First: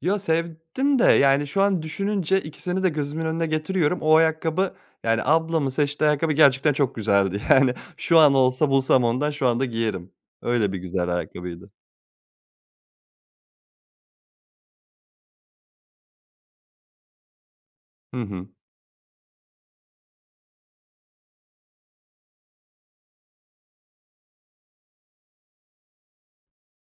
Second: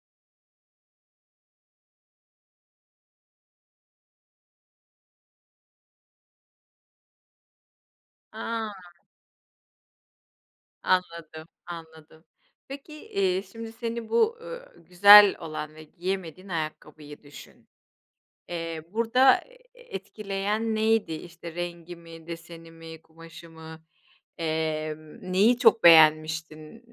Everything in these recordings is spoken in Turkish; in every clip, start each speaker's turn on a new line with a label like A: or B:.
A: Ya sevdim de yani şu an düşününce ikisini de gözümün önüne getiriyorum, o ayakkabı yani, ablamın seçtiği ayakkabı, gerçekten çok güzeldi. Yani şu an olsa
B: A!
A: bulsam ondan şu anda giyerim. Öyle bir güzel
B: Anladım,
A: ayakkabıydı.
B: anladım. Peki, eee, şimdi seni bu, uuu, güzel olan ve giyemediğin ayakkabıyı düşün.
A: Hı hı.
B: Eee, burada, eee, etkileyen neydi işte rengi mi, deseni mi, kumaşı mı, emm, neyi çok beğenmiştin?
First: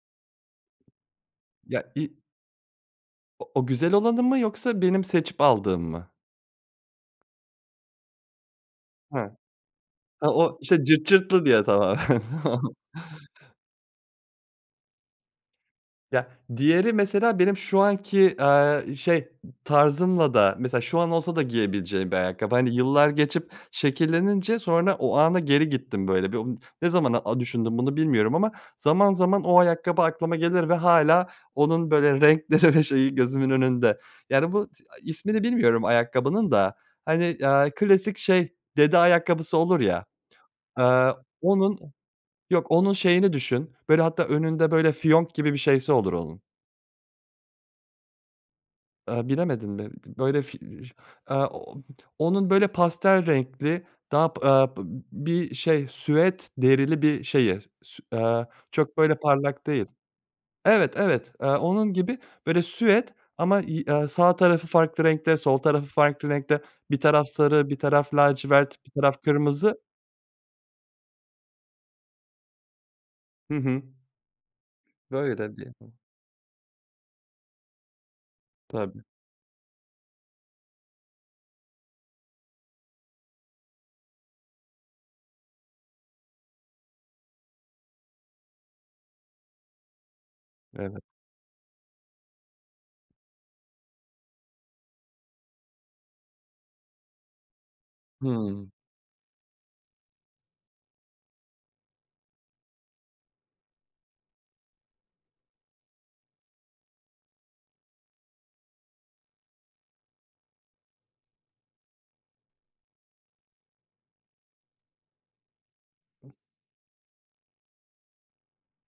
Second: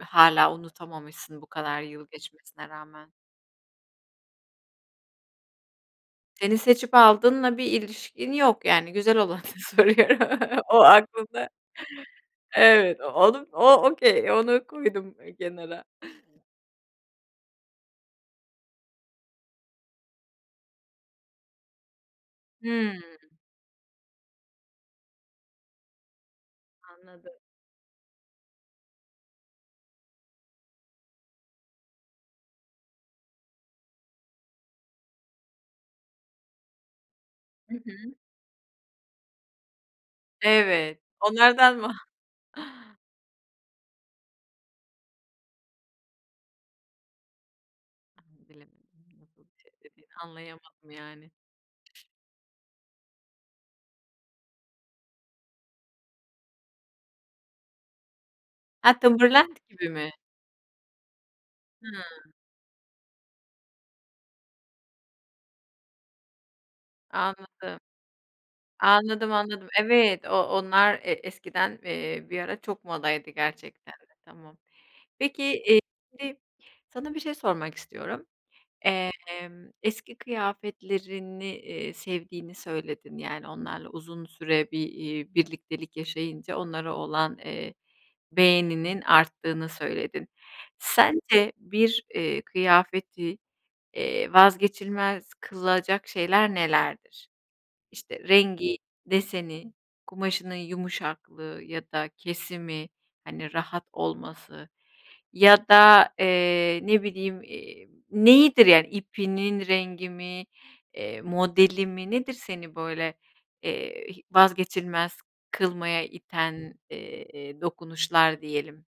B: Hâlâ unutamamışsın, bu kadar
A: Ya
B: yıl
A: i
B: geçmesine rağmen?
A: O o güzel olanı mı yoksa benim seçip aldığım mı?
B: Senin seçip aldığınla bir ilişkin yok yani, güzel
A: Ha.
B: olanı soruyorum.
A: Ha, o
B: O
A: işte cırt cırtlı
B: aklımda.
A: diye, tamam.
B: Evet, o onu o okay, onu koydum kenara.
A: Ya diğeri mesela benim şu anki, aaa, şey, ı tarzımla da mesela şu an olsa da giyebileceğim bir ayakkabı, hani,
B: Hımm.
A: yıllar geçip şekillenince sonra o ana geri gittim böyle. Bir o ne zaman,
B: Anladım.
A: aaa, düşündüm bunu bilmiyorum ama zaman zaman o ayakkabı aklıma gelir ve hâlâ onun böyle renkleri ve şeyi gözümün önünde. Yani bu, t aaa, ismini bilmiyorum ayakkabının da, hani, aaa,
B: Hı hı.
A: klasik şey, dede ayakkabısı olur ya,
B: Evet,
A: aaa,
B: onlardan
A: onun,
B: mı?
A: yok onun şeyini düşün, böyle hatta önünde böyle fiyonk gibi bir şeyi olur onun.
B: Hımm, bilemedim
A: Aaa,
B: nasıl bir
A: bilemedin
B: şey
A: mi?
B: dediğini
A: B böyle fi eee,
B: anlayamadım yani.
A: aaa, ooo, onun böyle pastel renkli, daha p aaa, p b bir şey süet derili bir şeyi. S sü aaa,
B: Ha,
A: çok böyle
B: Timberland
A: parlak değil.
B: gibi mi?
A: Evet, evet, eee, onun gibi
B: Hımm.
A: böyle süet ama yi aaa, sağ tarafı farklı renkte, sol tarafı farklı renkte, bir taraf sarı, bir
B: Anladım.
A: taraf lacivert, bir taraf
B: Anladım, anladım,
A: kırmızı.
B: evet o onlar e eskiden, eee, bir ara çok modaydı
A: Hı hı.
B: gerçekten de. Tamam.
A: Böyle
B: Peki,
A: de diye
B: iii,
A: hıh.
B: şimdi sana bir şey sormak istiyorum.
A: Tabii.
B: Emm, eski kıyafetlerini, iii, sevdiğini söyledin, yani onlarla uzun süre bir, iii, birliktelik yaşayınca onlara olan, eee, beğeninin arttığını söyledin.
A: Evet.
B: Sence bir, iii, kıyafeti, eee, vazgeçilmez kılacak şeyler nelerdir? İşte
A: Hımm.
B: rengi, deseni, kumaşının yumuşaklığı ya da kesimi, hani, rahat olması ya da, eee, ne bileyim, iii, neyidir yani, ipinin rengi mi, eee modeli mi, nedir seni böyle, eee, hi vazgeçilmez kılmaya iten, eee, dokunuşlar diyelim?